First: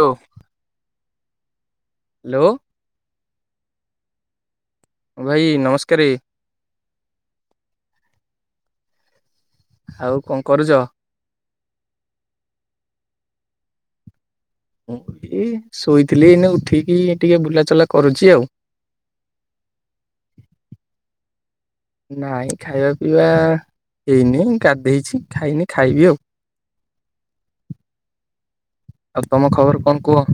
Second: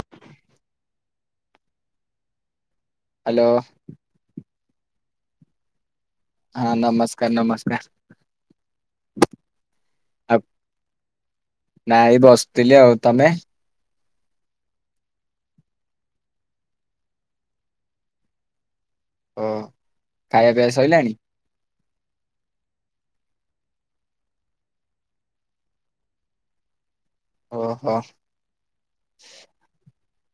ଦୋ ଲୋ ହାଲୋ ଓ ଭାଇ ନମସ୍କାରେ। ହଁ ନମସ୍କାର ନମସ୍କାର। ଆଉ କଣ କରୁଚ? ନାଇଁ ବସିଥିଲି ଆଉ ତମେ? ମୁଁ ଏଇ ଶୋଇଥିଲି ଏଇନେ ଉଠିକି ଟିକେ ବୁଲାଚୁଲା କରୁଚି ଆଉ। ଓ ଖାଇବା ପିଇବା ସଇଲାଣି? ନାଇଁ ଖାଇବା ପିଇବା ହେଇନି ମୁଁ ଗାଧେଇଚି ଖାଇନି ଖାଇବି ଆଉ। ଓହ। ଆଉ ତମ ଖବର କଣ କୁହ?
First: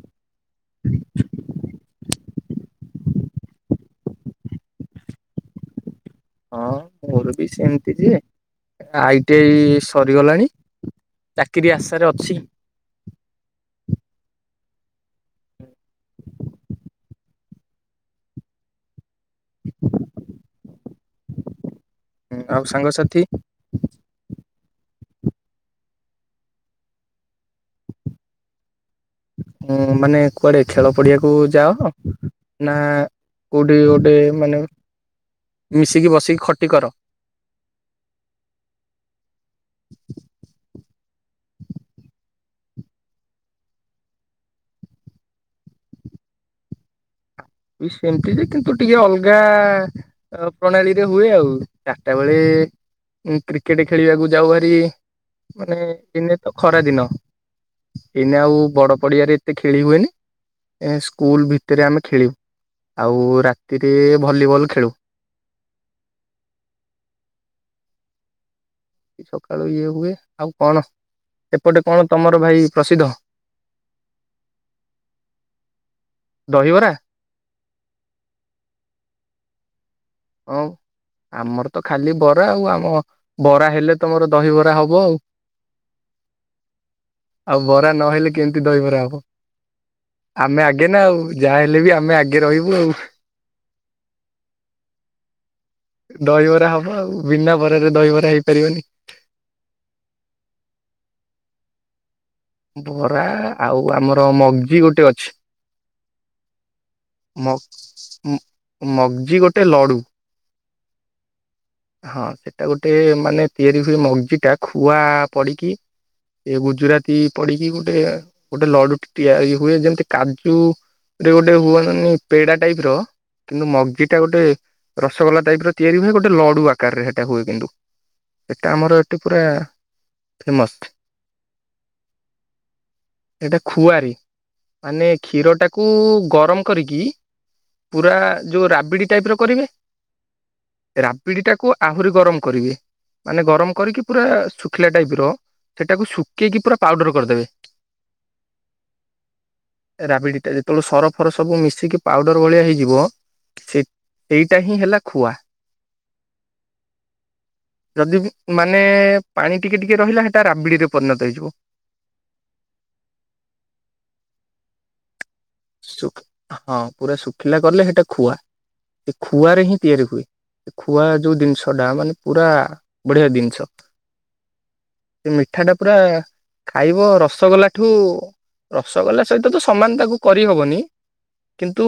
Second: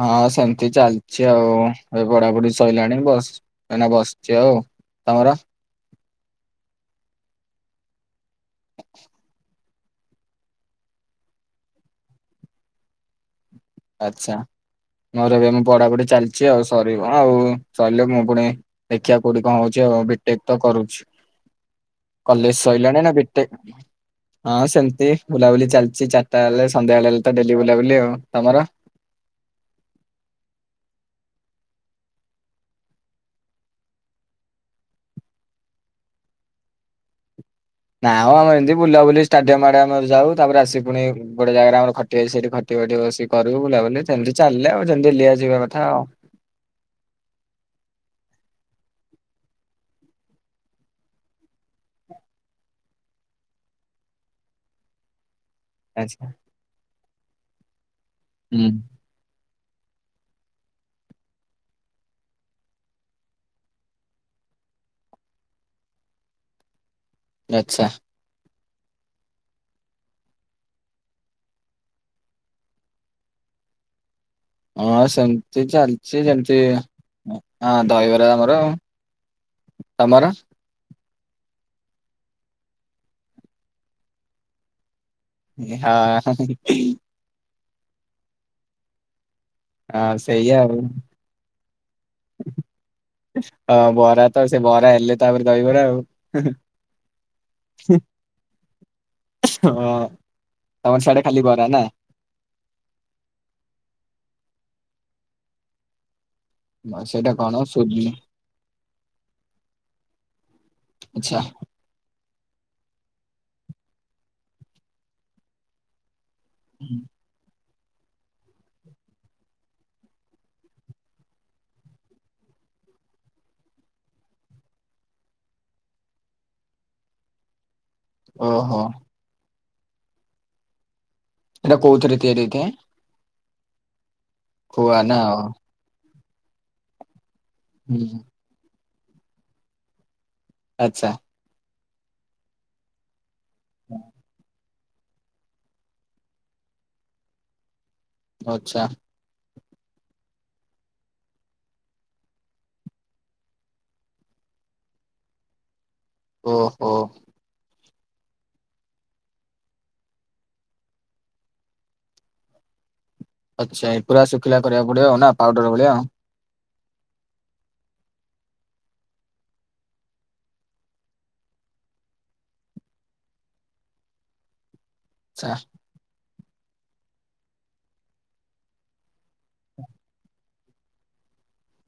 ହଁ ସେମ୍ ତି ଚାଲିଚି ଆଉ ଏ ବଢାବୁଢି ସ ସଇଲାଣି ବସ ଏନା ବସଛି ଆଉ ତମର? ହଁ ମୋର ବି ସେମିତି ଯେ ଆଇଟି ଆଇ ସରିଗଲାଣି ଚାକିରି ଆଶାରେ ଅଛି। ଆଚ୍ଛା ମୋର ଏବେ ବଢା ବଢି ଚାଲିଛି ଆଉ ସରିବ ଆଉ ସାଇଲେ ମୁଁ ଫୁଣି ସେ କିଆ କୋଉଠି କଣ ହଉଛି ଆଉ ବିଟେକ ତ କରୁଛି କଲେଜ ଆଉ ସଇଲାଣି ନା ସାଙ୍ଗସାଥି ବିଟେକ ହଁ ସେମିତି ବୁଲାବୁଲି ଚାଲିଚଛି ଚାରିଟା ବେଳେ ସନ୍ଧ୍ୟା ବଳେ ଡେଲି ବୁଲାବୁଲି ଆଉ ତମର ହୁଁ ମାନେ କୁଆଡେ ଖେଳ ପଡିଆକୁ ଯାଅ ନା କୋଉଠି ଗୋଟେ ମାନେ ମିଶିକି ବସିକି ଖଟି କର। ନା ଆଉ ଆମ ଏମତି ବୁଲାବୁଲି ଷ୍ଟାଡିୟମ ଆଡେମର ଯାଉ ତାପରେ ଆସି ପୁଣି ଗୋଟେ ଜାଗାରେ ଆମର ଖଟି ହୁଏ ସେଠି ଘଟି ଘଟି ବସ କରିବୁ ବୁଲାବୁଲି ସେମିତି ଚାଲିଲେ ଆଉ ଯେମିତି ଲିଆ ଯିବା କଥା ଆଉ ବି ସେମିତି ଯେ କିନ୍ତୁ ଟିକେ ଅଲଗା ପ୍ରଣାଳୀରେ ହୁଏ ଆଉ ଚାରିଟା ବେଳେ କ୍ରିକେଟ ଖେଳିବାକୁ ଯାଉ ହାରି ମାନେ ଆଚ୍ଛା ଦିନେ ତ ଖରା ଦିନ ଏଇନେ ଆଉ ହୁଁ। ବଡ ପଡିଆରେ ଏତେ ଖେଳି ହୁଏନି ଏ ସ୍କୁଲ ଭିତରେ ଆମେ ଖେଳିବୁ। ଆଉ ରାତିରେ ଭଲିବଲ ଖେଳୁ। ଆଚ୍ଛା! ସକାଳୁ ଇଏ ହୁଏ ଆଉ କଣ ଏପଟେ କଣ ତମର ଭାଇ ପ୍ରସିଦ୍ଧ? ହଁ ସେମିତି ଚାଲିଛି ଯେମିତି ଦହିବରା ହଁ ଦହିବରା ଆମର ଆଉ ତମର। ହଁ ଆମର ତ ଖାଲି ବରା ଆଉ ଆମ ବରା ହେଲେ ତମର ଦହିବରା ହବ ଆଉ। ହଁ ଆଉ ବରା ନହେଲେ କେମିତି ଦହିବରା ହବ ହଁ ସେଇଆ ଆମେ ଆଗେ ନା ଆଉ ଯାହା ହେ ହେଲେଵି ଆ ହଁ ବରା ତ ସେ ବରା ହେଲେ ତାପରେ ଦହିବରା ଆଉ। ଦହିବରା ହବ ଆଉ ବିନା ବରାରେ ଦହିବରା ହେଇପାରିବନି । ହଁ ତମର ସିଆଡେ ଖାଲି ବରା ନା । ବରା ଆଉ ଆମର ମଗ୍ଜି ଗୋଟେ ଅଛି। ସେଇଟା କଣ ସୁଜି ମଗଜି ଗୋଟେ ଲଡୁ ଆଚ୍ଛା। ହଁ। ସେଟା ଗୋଟେ ମାନେ ତିଆରି ହୁଏ ମଗଜି ଟା ଖୁଆ ପଡିକି ଟିକେ ଗୁଜୁରାତି ପଡ଼ିକି ଗୋଟେ ଗୋଟେ ଗୋଟେ ଲଡ଼ୁ ତିଆରି ହୁଏ ଯେମିତି କାଜୁ ରେ ଗୋଟେ ହୁଅନ୍ତି ମାନେ ପେଡା ଟାଇପ ର କିନ୍ତୁ ମଗ୍ଜି ଟା ଗୋଟେ ରସଗୋଲା ଟାଇପ ର ତିଆରି ହୁଏ ଗୋଟେ ଲଡୁ ଆକାରରେ ସେଇଟା ହୁଏ କିନ୍ତୁ ଏଟା ଓହୋ ଆମର ଏଠି ପୁରା ଫେମସ୍। ଏଇଟା କୋଉଥିରେ ତିଆରି ହେଇଥାଏ? ଏଇଟା ଖୁଆରି ଖୁଆ ମାନେ ନା ଆଉ କ୍ଷୀର ଟାକୁ ଗରମ କରିକି ହୁଁ ପୁରା ଯୋଉ ରାବିଡି ଟାଇପର କରିବେ ଆଚ୍ଛା। ରାବିଡ଼ି ଟାକୁ ଆହୁରି ଗରମ କରିବି ମାନେ ଗରମ କରିକି ପୁରା ଶୁଖିଲା ଟାଇପ ର ସେଟାକୁ ଶୁଖେଇକି ପୂରା ପାଉଡର କରିଦେବେ ଆଛା ରାବିଡ଼ି ଟା ଯେତେବେଳେ ସର ଫର ସବୁ ମିଶିକି ପାଉଡ଼ର ଭଳିଆ ହେଇଯିବ ସେଇ ସେଇଟା ହିଁ ହେଲା ଖୁଆ। ଓହୋ ଯଦି ମାନେ ପାଣି ଟିକେ ଟିକେ ରହିଲା ସେଟା ରାବିଡ଼ିରେ ପରିଣତ ହେଇଯିବ ଆଚ୍ଛା ପୁରା ଶୁଖିଲା କରିବାକୁ ପଡିବ ଆଉ ନା ପାଉଡ଼ର ଭଳିଆ ଆଉ ଶୁଖ ହଁ ପୁରା ଶୁଖିଲା କଲେ ସେଇଟା ଖୁଆ ସେ ଖୁଆରେ ହିଁ ତିଆରି ହୁଏ ଖୁଆ ଯୋଉ ଜିନିଷ ଟା ମାନେ ପୁରା ବଢିଆ ଜିନିଷ। ସେ ଆଚ୍ଛା ମିଠା ଟା ପୁରା ଖାଇବ ରସଗୋଲା ଠୁ ରସଗୋଲା ସହିତ ତ ସମାନ ତାକୁ କରିହବନି କିନ୍ତୁ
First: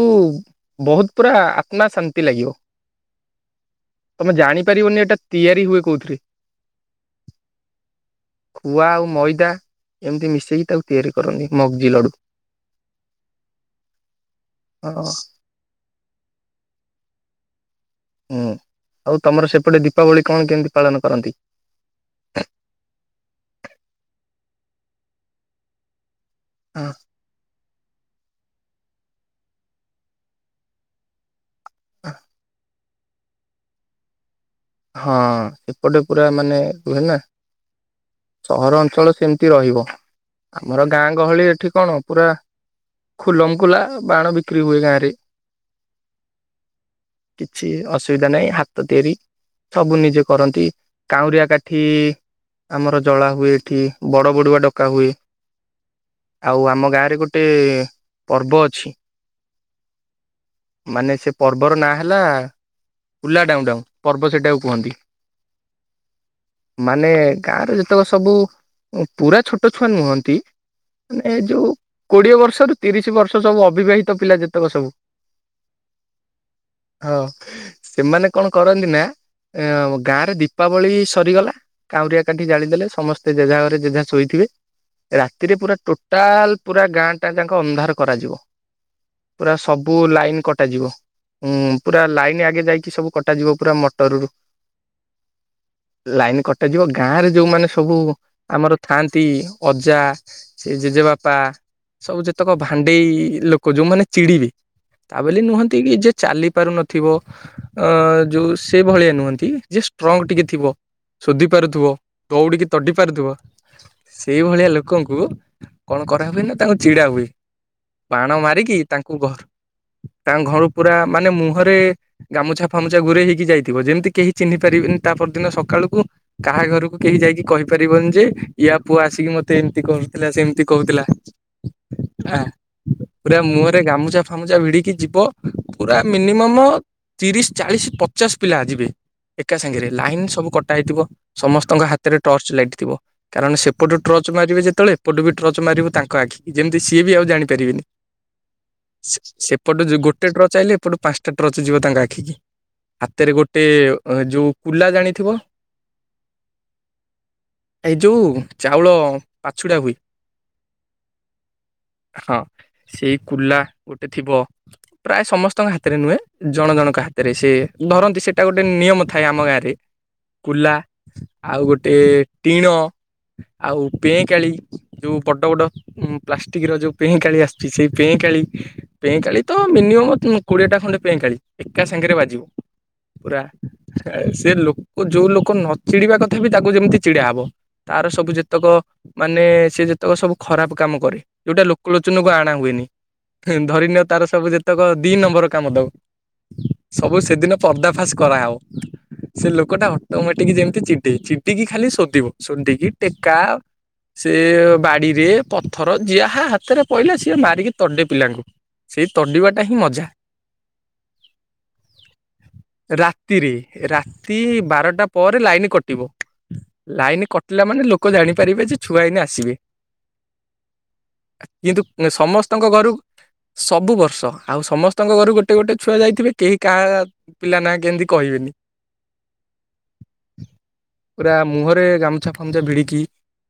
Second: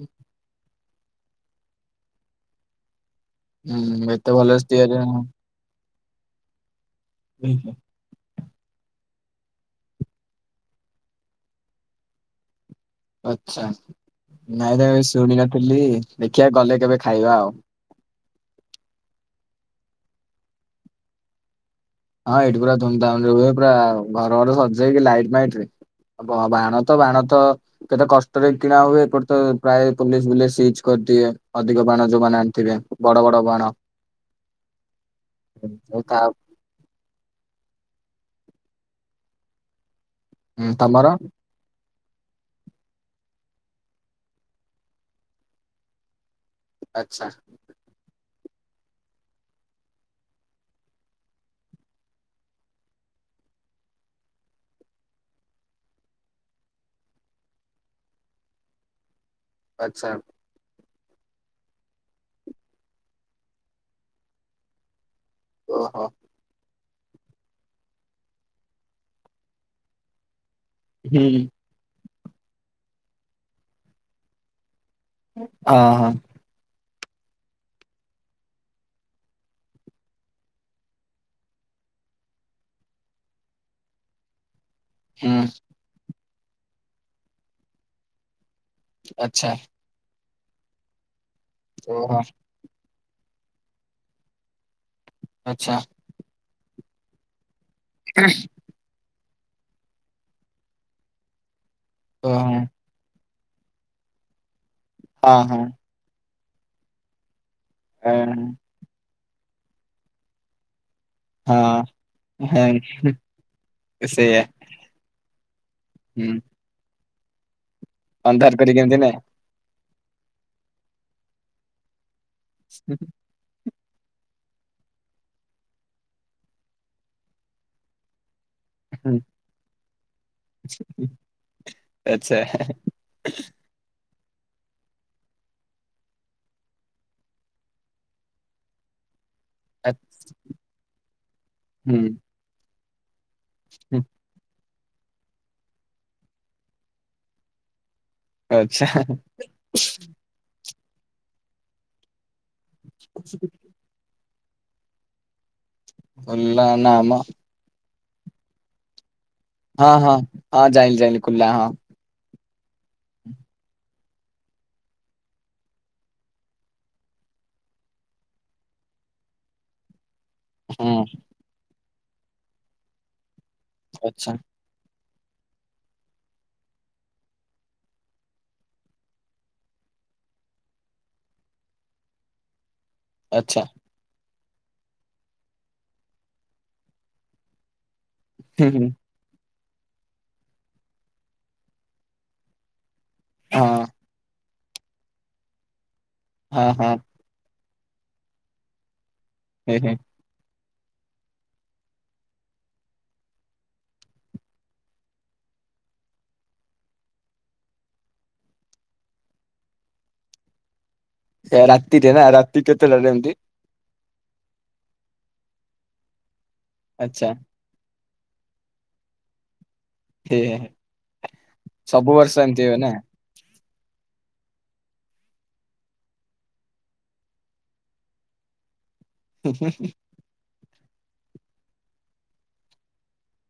ବହୁତ ପୁରା ଆତ୍ମା ଶାନ୍ତି ଲାଗିବ। ହୁଁ ଏତେ ତମେ ଭଲସେ ତିଆରି ଜାଣିପାରିବନି ହବ। ଏଟା ତିଆରି ହୁଏ କୋଉଥିରେ [unintelligible] ହୁଁ ଖୁଆ ଆଉ ମଇଦା ଏମିତି ମିଶେଇକି ତାକୁ ତିଆରି କରନ୍ତି ମଞ୍ଜି ଲଡୁ। ଆଛା ନାଇଁ ତା ହଁ ଏ ଶୁଣି ନଥିଲି ଦେଖିବା ଗଲେ କେବେ ଖାଇବା ଆଉ ହୁଁ ଆଉ ତମର ସେପଟେ ଦୀପାବଳି କଣ କେମିତି ପାଳନ କରନ୍ତି। ହଁ ଏଇଠି ପୁରା ଧୁମଧାମ ରେ ହୁଏ ପୁରା ଘର ଫର ସଜାଇକି ଲାଇଟ ମାଇଟ ରେ ହ ବାଣ ତ ବାଣ ତ କେତେ କଷ୍ଟରେ କିଣା ହୁଏ ଏପଟ ତ ପ୍ରାୟ ପୋଲିସ ଫୋଲିସ ସିଜ କରିଦିଏ। ଅଧିକ ବାଣ ଯୋଉମାନେ ଆଣିଥିବେ ବଡ଼ ବଡ଼ ବାଣ ହଁ ସେପଟେ ଆଉ ତା ପୁରା ମାନେ କୁହେନା ସହର ଅଞ୍ଚଳ ସେମିତି ରହିବ? ହୁଁ, ଆମର ତମର ଗାଁ ଗହଳି ଏଠି କଣ? ପୁରା ଖୁଲମଖୁଲା ବାଣ ବିକ୍ରି ହୁଏ ଗାଁ ରେ। ଆଚ୍ଛା କିଛି ଅସୁବିଧା ନାହିଁ। ହାତ ତିଆରି ସବୁ ନିଜେ କରନ୍ତି କାଉଁରିଆ କାଠି ଆମର ଜଳା ହୁଏ ଏଠି ବଡ ବଡୁଆ ଡକା ହୁଏ ଆଉ ଆମ ଗାଁ ରେ ଗୋଟେ ପର୍ବ ଅଛି। ଆଚ୍ଛା। ମାନେ ସେ ପର୍ବର ନାଁ ହେଲା କୁଲା ଡାଉଁ ଡାଉଁ। ପର୍ବ ସେଇଟାକୁ କୁହନ୍ତି। ଓ ହୋ। ମାନେ ଗାଁରେ ଯେତକ ସବୁ ପୁରା ଛୋଟ ଛୁଆ ନୁହନ୍ତି ହୁଁ ଏ ଯୋଉ କୋଡିଏ ବର୍ଷରୁ ତିରିଶ ବର୍ଷ ସବୁ ଅବିବାହିତ ପିଲା ଯେତେକ ସବୁ। ହଁ ହଁ। ହଁ ସେମାନେ କଣ କରନ୍ତି ନା ଗାଁ ରେ ଦୀପାବଳି ସରିଗଲା କାଉରିଆ କାଣ୍ଠି ଜାଳିଦେଲେ ସମସ୍ତେ ଜେଜା ଘରେ ଜେଜା ଶୋଇଥିବେ। ହୁଁ ରାତିରେ ପୁରା ଟ ଟାଲ ପୁରା ଗାଁ ଟା ଯାକ ଅନ୍ଧାର କରାଯିବ। ଆଚ୍ଛା ପୁରା ସବୁ ଲାଇନ କଟାଯିବ। ହୁଁ ପୁରା ଓହୋ ଲାଇନ ଆଗେ ଯାଇକି ସବୁ କଟାଯିବ। ପୁରା ମଟରରୁ। ଆଚ୍ଛା ଲାଇନ୍ କଟ ଯିବ ଗାଁରେ ଯୋଉମାନେ ସବୁ ଆମର ଥାଆନ୍ତି ତି ଅଜା ସେ ଜେଜେବାପା ସବୁ ଓହୋ। ଯେତେକ ଭାଣ୍ଡେଇ ଲୋକ ଯୋଉମାନେେ ଚିଡି ବେ ତା ହଁ ବୋଲି ହଁ ନୁହଁନ୍ତି କି ଯେ ଚାଲି ପାରୁନଥିବ- ଅ ହଁ ଯୋଉ ସେ ଭଳିଆ ନୁହନ୍ତି ଯେ ଷ୍ଟ୍ରଙ୍ଗ ଟିକେ ଥିବ- ଶୋଧି ହଁ ପାରୁଥିବ ଦଉଡିକି ହେଁ, ତଟି ପାରୁଥିବ ସେଇଆ ସେଇଭଳିଆ ଲୋକଙ୍କୁ କଣ କରା ହୁଁ ହୁଏ ନା ତାଙ୍କୁ ଚିଡା ହୁଏ। ବାଣ ଅନ୍ଧାର କରି ମାରିକି କେମିତି ନେ ତାଙ୍କୁ ଘରୁ- ତା ଘରୁ ପୁରା ମାନେ ମୁହଁରେ- ଗାମୁଛା ଫାମୁଛା ଗୁରେଇ- ଯାଇଥିବ ଯେମିତି କେହି ଚିହ୍ନି ପାରିବେନି ତା ପରଦିନ ସକାଳୁକୁ କାହା ଘରକୁ କେହି ଯାଇକି କହିପାରିବନି ଯେ- ୟା ପୁଅ ଆସିକି ମତେ ଏମତି କରୁଥିଲା ସେ ଏମିତି କହୁଥିଲା ଆ ଆଚ୍ଛା ପୁରା ମୁହଁରେ ଗାମୁଛା- ଗାମୁଜା ଭିଡ଼ିକି ଯିବ ପୁରା ମିନିମମ ତିରିଶ ଚାଳିଶ ଚସ୍ ପିଲା ଯିବେ ଏକା ସାଙ୍ଗେରେ ଆ- ଲାଇନ ସବୁ କଟା ହେଇଥିବ ସମସ୍ତଙ୍କ ହୁଁ। ହାତରେ ଟର୍ଚ୍ଚ ଲାଇଟିି ଥିବ କାରଣ ସେପଟୁ ହୁଁ, ଟ୍ରର୍ଚ୍ଚ ମାରିବେ ଯେ କେତେବେଳେ ଏପଟୁ ବି ଟ୍ରର୍ଚ୍ଚ ମାରିବୁ ତାଙ୍କ ଆଖି ଯେମିତି ସଏ ବି ଆ ଜାଣିପାରିବେନି। ଆଚ୍ଛା ସେପଟେ ଯୋଉ ଗୋଟେ ଟ୍ରର୍ଚ୍ଚ ଆଇଲେ ଏପଟୁ ପାଞ୍ଚଟା ଟ୍ରର୍ଚ୍ଚ ଯିବ ତାଙ୍କ ଆଖିକି ହାତରେ ଗୋଟେ ଯେଉଁ କୁଲା ଜାଣିଥିବ ଓଲା ନାମ ଏଇ ଯୋଉଁ ଚାଉଳ ପାଛୁଡା ହଁ ହୁଏ ହଁ ହଁ ଜାଇଁଲି ଜାଇଁଲି କୁଲା ହଁ ହଁ ସେଇ କୁଲା ଗୋଟେ ଥିବ ପ୍ରାୟ ସମସ୍ତଙ୍କ ହାତରେ ନୁହେଁ ଜଣ ଜଣଙ୍କ ହାତରେ ସେ ଧରନ୍ତି ସେଇଟା ଗୋଟେ ନିୟମ ଥାଏ ଆମ ଗାଁ ରେ କୁଲା ହୁଁ ଆଉ ଗୋଟେ ଏ ଟିଣ ଆଉ ଆଚ୍ଛା ପେଁକାଳୀ ଯୋଉ ବଡ଼ ବଡ଼ ପ୍ଲାଷ୍ଟିକର ଯୋଉ ପେଇଁକାଳି ଆସିଛି, ସେଇ ପେଁକାଳୀ ପେଁକାଳୀ ତ ମିନିମମ୍ କୋଡିଏଟା ଖଣ୍ଡେ ପେଁ କାଳୀ ଏକା ସାଙ୍ଗରେ ବାଜିବ ପୁରା ଆଚ୍ଛା [unintelligible] ସେ ଲୋକ ଯୋଉ ଲୋକ ନଚିଡିବା କଥା ବି ତାକୁ ଯେମିତି ଚିଡାହବ ତାର ସବୁ ହୁଁ ଯେତେକ ହୁଁ ମାନେ ସେ ଯେତେକ ସବୁ ଖରାପ କାମ କରେ ଯୋଉଟା ଲୋକଲୋଚନକୁ ଆଣା ହୁଏନି। ହଁ ଧରିନିଅ ତାର ସବୁ ଯେତେ ତାକୁ [unintelligible] ଦି ନମ୍ବର କାମ ଦଉ ହଁ ହଁ ସବୁ ସେଦିନ ପର୍ଦ୍ଦାଫାଶ କରାହେଉ ସେ ହେ ଲୋକଟା ହେ ଅଟୋମେଟିକ କି ଯେମିତି ତେ ଚିଡେ ଚିଡ଼ିକି ଖାଲି ଶୋଧିବ ଶୋଧିକି ଟେକା ସେ ବାଡିରେ ପଥର ଯାହା ହାତରେ ପଇଲା ସିଏ ମାରିକି ତଡେ ପିଲାଙ୍କୁ ସେଇ ତଡିବାଟା ହିଁ ମଜା [unintelligible] [unintelligible] ରାତି କେତେଟା ଏମତି ରାତିରେ ରାତି ବାରଟା ପରେ ଲାଇନ କଟିବ ଲାଇନ ଆଚ୍ଛା କଟିଲା ମାନେ ଲ ଲୋକ ଜାଣିପାରିବେ ଯେ ଛୁଆ ଏଇନା ଆସିବେ ହେ ହେ ହେ। କିନ୍ତୁ ସବୁ ବର୍ଷ ଏମିତି ସମସ୍ତଙ୍କ ହୁଏ ନା ଘରୁ ସବୁ ବର୍ଷ ଆଉ ସମସ୍ତଙ୍କ ଘରୁ ଗୋଟେ ଗୋଟେ ଛୁଆ ଯାଇଥିବେ କେହି କାହା ପିଲା ନା କେମିତି କହିବେନି ହୁଁ ହୁଁ ପୁରା ମୁହଁରେ ଗାମୁଛା ଫାମଛା ଭିଡିକି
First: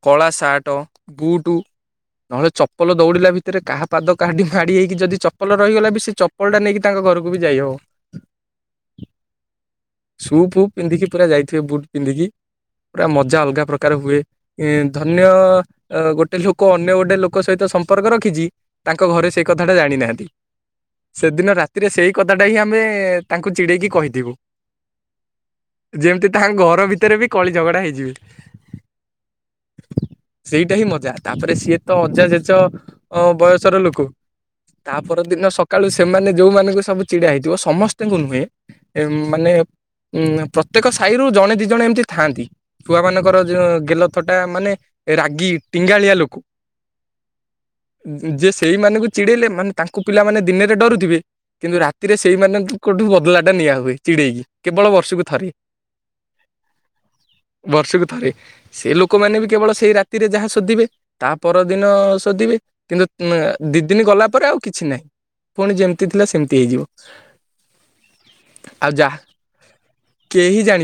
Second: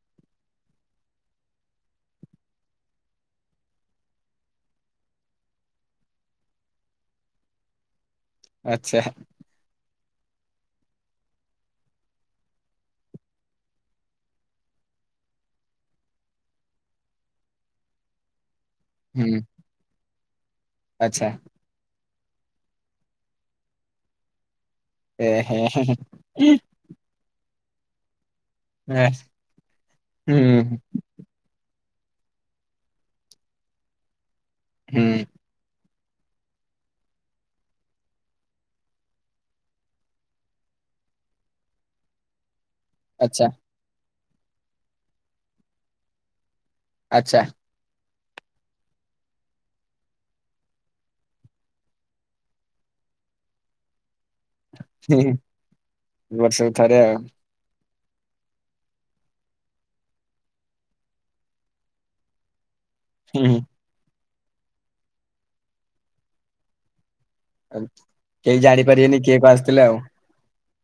କଳା ସାର୍ଟ ବୁଟ ନହେଲେ ଚପଲ ଦୌଡିଲା ଭିତରେ କାହା ପାଦ କାଡିି ମାଡି ହେଇକି ଯଦି ଚପଲ ରହିଗଲା ବି ସେ ଚପଲ ଟା ନେଇକି ତାଙ୍କ ଘରକୁ ବି ଯାଇ ହବ ଆଛା ସୁପୁ ପିନ୍ଧିକି ପୁରା ଯାଇଥିବେ ବୁଟ ପିନ୍ଧିକି ପୁରା ମଜା ଅଲଗା ପ୍ରକାର ହୁଏ ଧନ୍ୟ ଗୋଟେ ଲୋକ ଅନ୍ୟ ଗୋଟେ ଲୋକ ସହିତ ସମ୍ପର୍କ ରଖିଛି। ତାଙ୍କ ଘରେ ହୁଁ ସେଇ କଥାଟା ଜାଣିନାହାନ୍ତି। ଆଚ୍ଛା ସେଦିନ ରାତିରେ ସେଇ କଥାଟା ହିଁ ଆମେ ତାଙ୍କୁ ଚିଡ଼େଇକି କହିଥିବୁ ଏ ହେ ହେ ଯେମିତି ତାଙ୍କ ଘର ଭିତରେ ବି କଳି ଝଗଡ଼ା ହେଇଯିବେ ହେ ଏ, ସେଇଟା ହୁଁ ହିଁ ମଜା ତାପରେ ସିଏ ତ ଅଜା ଜଜ ଅ ବୟସର ଲୋକ ତା ପର ହୁଁ ଦିନ ସକାଳୁ ସେ ସେମାନେ ଯେଉଁମାନଙ୍କୁ ସବୁ ଚିଡ଼ିଡ଼ଆ ହେଇଥିବ ସମସ୍ତେ ତାଙ୍କୁ ନୁହେଁ ମାନେ ଉ ପ୍ରତ୍ୟେକ ସାହିରୁୁ ଜଣେ ଦି ଜଣେ ଏମିତି ଥାଆନ୍ତି ଛଆ ମାନଙ୍କର ଆଚ୍ଛା ଯୋଉ ଗେଲ କଥଟା ମାନେ ରାଗି ଟିଙ୍ଗାଳିଆ ଲୋକ ଆଛା ଯେ ସେଇମାନଙ୍କୁ ଚିଡେଇଲେ ମାନେ ତାଙ୍କୁ ପିଲାମାନେ ଦିନରେ ଡରୁଥିବେ କିନ୍ତୁ ରାତିରେ ସେଇମାନେ କୋଠ ବଦଳା ଟା ନିଆ ହୁଏ। ଚିଡେଇକି କେବଳ ହୁଁ ବର୍ଷକୁ ଥରେ ବର୍ଷକୁ ଥରେ ଆଉ ବର୍ଷକୁ ଥରେ ସେ ଲୋକମାନେ ବି କେବଳ ସେଇ ରାତିରେ ଯାହା ସୋଧିବେ ତା ପରଦିନ ଶଧିବେ ହୁଁ ହୁଁ। କିନ୍ତୁ ଦି ଦିନ ଗଲା ପରେରେ ଆଉ କିଛି ନାହିଁ ପୁଣି ଯେମିତି ଥିଲା ସେମିତି ହେଇଯିବ କେହି ଜାଣିପାରିବେନି କିଏ କ ଆସିଥିଲେ ଆଉ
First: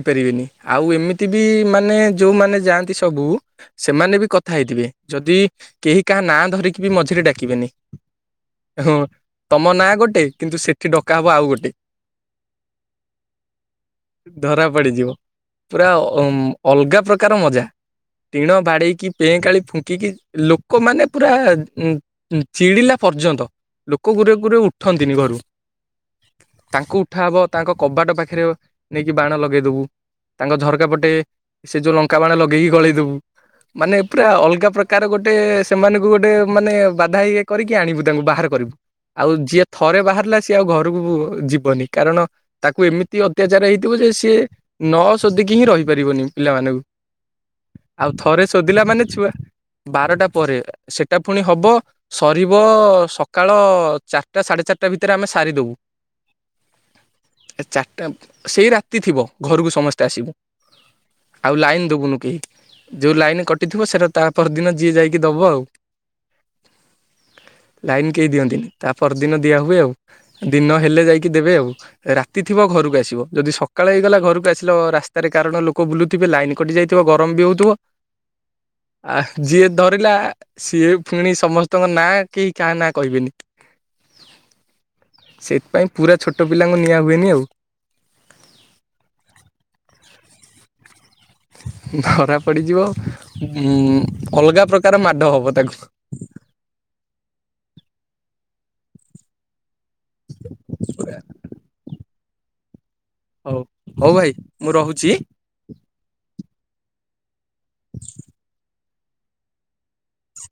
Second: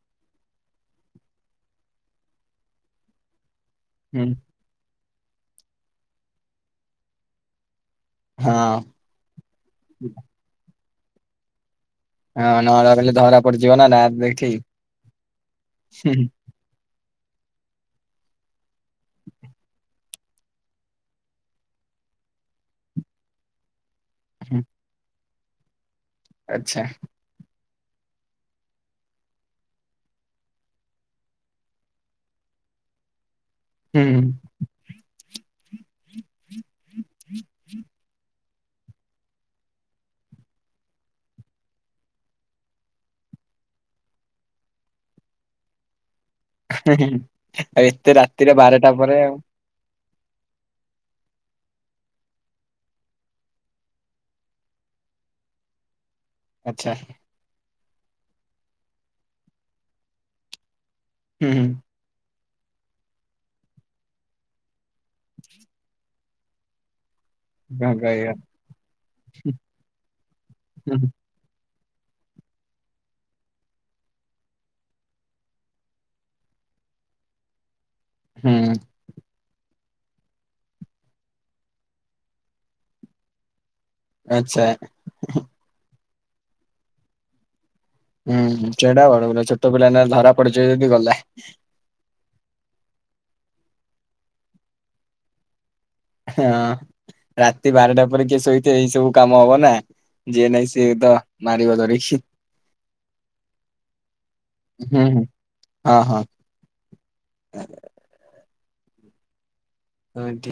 ପାରିବେନି ଆଉ ଏମିତି ବି ମାନେ ଯୋଉମାନେ ଯାଆନ୍ତି। ସବୁ ସେମାନେ ବି ହୁଁ କଥା ହେଇଥିବେ। ଯଦି କେହି କାହା ନାଁ ଧରିକି ବି ମଝିରେ ଡାକିବେନି। ହଁ ତମ ନାଁ ଗୋଟେ କିନ୍ତୁ ସେଠ କି ଡକା ହବ ଆଉ ଗୋ ହେ। ହଁ ନହଲେ ବଲେ ଧରା ପଡିଯିବ ନା ଦେଖି ଧରା ପଡିଯିବ ପୁରା ଅଲଗା ପ୍ରକାର ମଜା ଟିଣ ବାଡେଇକି ପେଁ କାଳି ଫୁଙ୍କିକି ଲୋକମାନେ ପୁରା ଚିଡିଲା ପର୍ଯ୍ୟନ୍ତ ଲୋକ କୁରେ କୁରେ ହୁଁ। ଉଠନ୍ତିନି ଘରୁ ଆଚ୍ଛା ତାଙ୍କୁ ଉଠାବ ତାଙ୍କ କବାଟ ପାଖରେ ନେଇକି ବାଣ ଲଗେଇଦବୁ, ତାଙ୍କ ଝରକା ପଟେ ସେ ଯୋଉ ଲଙ୍କା ବାଣ ଲଗେଇକି ଗଳେଇ ଦବୁ। ମାନେ ହୁଁ ହୁଁ। ପୁରା ଅଲଗା ପ୍ରକାର ଗୋଟେ ସେମାନେ ଗୋଟେ ମାନେ ବାଧା ଇଏ କରିକି ଆଣିବୁ ତାଙ୍କୁ ବାହାର କରିବୁ। ଆଉ ଯିଏ ଥରେ ବାହାରିଲା ସିଏ ଆଉ ଘର ଘରକୁ ଯିବନି କାରଣ ତାକୁ ଏମିତି ଅତ୍ୟାଚାର ହେଇଥିବ ଯେ ସିଏ ନ ଶୋଧିକି ହିଁ ରହିପାରିବନି । ଆଉ ଏତେ ରାତିରେ ଶୋଧିଲା ବାରଟା ମାନେ ପରେ ଛୁଆ ଆଉ ବାରଟା ପରେ ସେଟା ପୁଣି ହବ ସରିବ ସକାଳ ଚାରଟା ସାଢ଼େ ଚାରଟା ଭିତରେ ଆମେ ସାରିଦବୁ। ଆଚ୍ଛା। ଏ ଚାଟା ସେଇ ରାତି ଥିବ ଘରକୁ ସମସ୍ତେ ଆସିବୁ। ହୁଁ ଆଉ ହୁଁ ଲାଇନ୍ ଦବୁନୁ କେହି। ଯୋଉ ଲାଇନ୍ କଟିଥିବ ସେଟା ତା ପର ଦିନ ଯିଏ ଯାଇକି ଦବ ଆଉ। କଣ ଲାଇନ୍ କେହି କହିବ ଦିଅନ୍ତିନି, ତା ପରଦିନ ଦିଆ ହୁଏ ଆଉ। ଦିନ ହୁଁ ହେଲେ ଯାଇକି ଦେବେ ଆଉ। ରାତି ଥିବ ଘରକୁ ଆସିବ, ଯଦି ସକାଳ ହେଇଗଲା ଘରକୁ ଆସିଲ ରାସ୍ତାରେ କାରଣ ଲୋକ ବୁଲୁଥିବେ ଲାଇନ୍ କଟି ଯାଇଥିବ ଗରମ ବି ହଉଥିବ । ହୁଁ। ଆ, ଯିଏ ଧର ପିଲା ସିଏ ପୁଣି ସମସ୍ତଙ୍କ ନାଁ କେହି କାହା ନାଁ କହିବେନି। ଆଚ୍ଛା। ସେଇଥିପାଇଁ ପୁରା ଛୋଟ ପିଲାଙ୍କୁ ନିଆଁ ହୁଏନି ଆଉ। ଉଁ ହୁଁ ଚେଡା ବଡ ପିଲି ଛୋଟପିଲାମାନେ ଧରା ପଡିଯିବେ ଯଦି ଗଲା। ଧରା ପଡିଯିବ ଉଁ, ଅଲଗା ପ୍ରକାର ମାଡ଼ ହବ ତାକୁ। ହଁ ରାତି ବାରଟା ପରେ କିଏ ଶୋଇଥିବ ଏହି ସବୁ କାମ ହବ ନା। ଯିଏ ନାଇଁ ସିଏ ତ ମାରିିବ ଧରିକି। ହଉ ହଉ ଭାଇ ମୁଁ ହୁଁ ରହୁଚି। ହୁଁ ହଁ [inaudible] ହଁ ଠି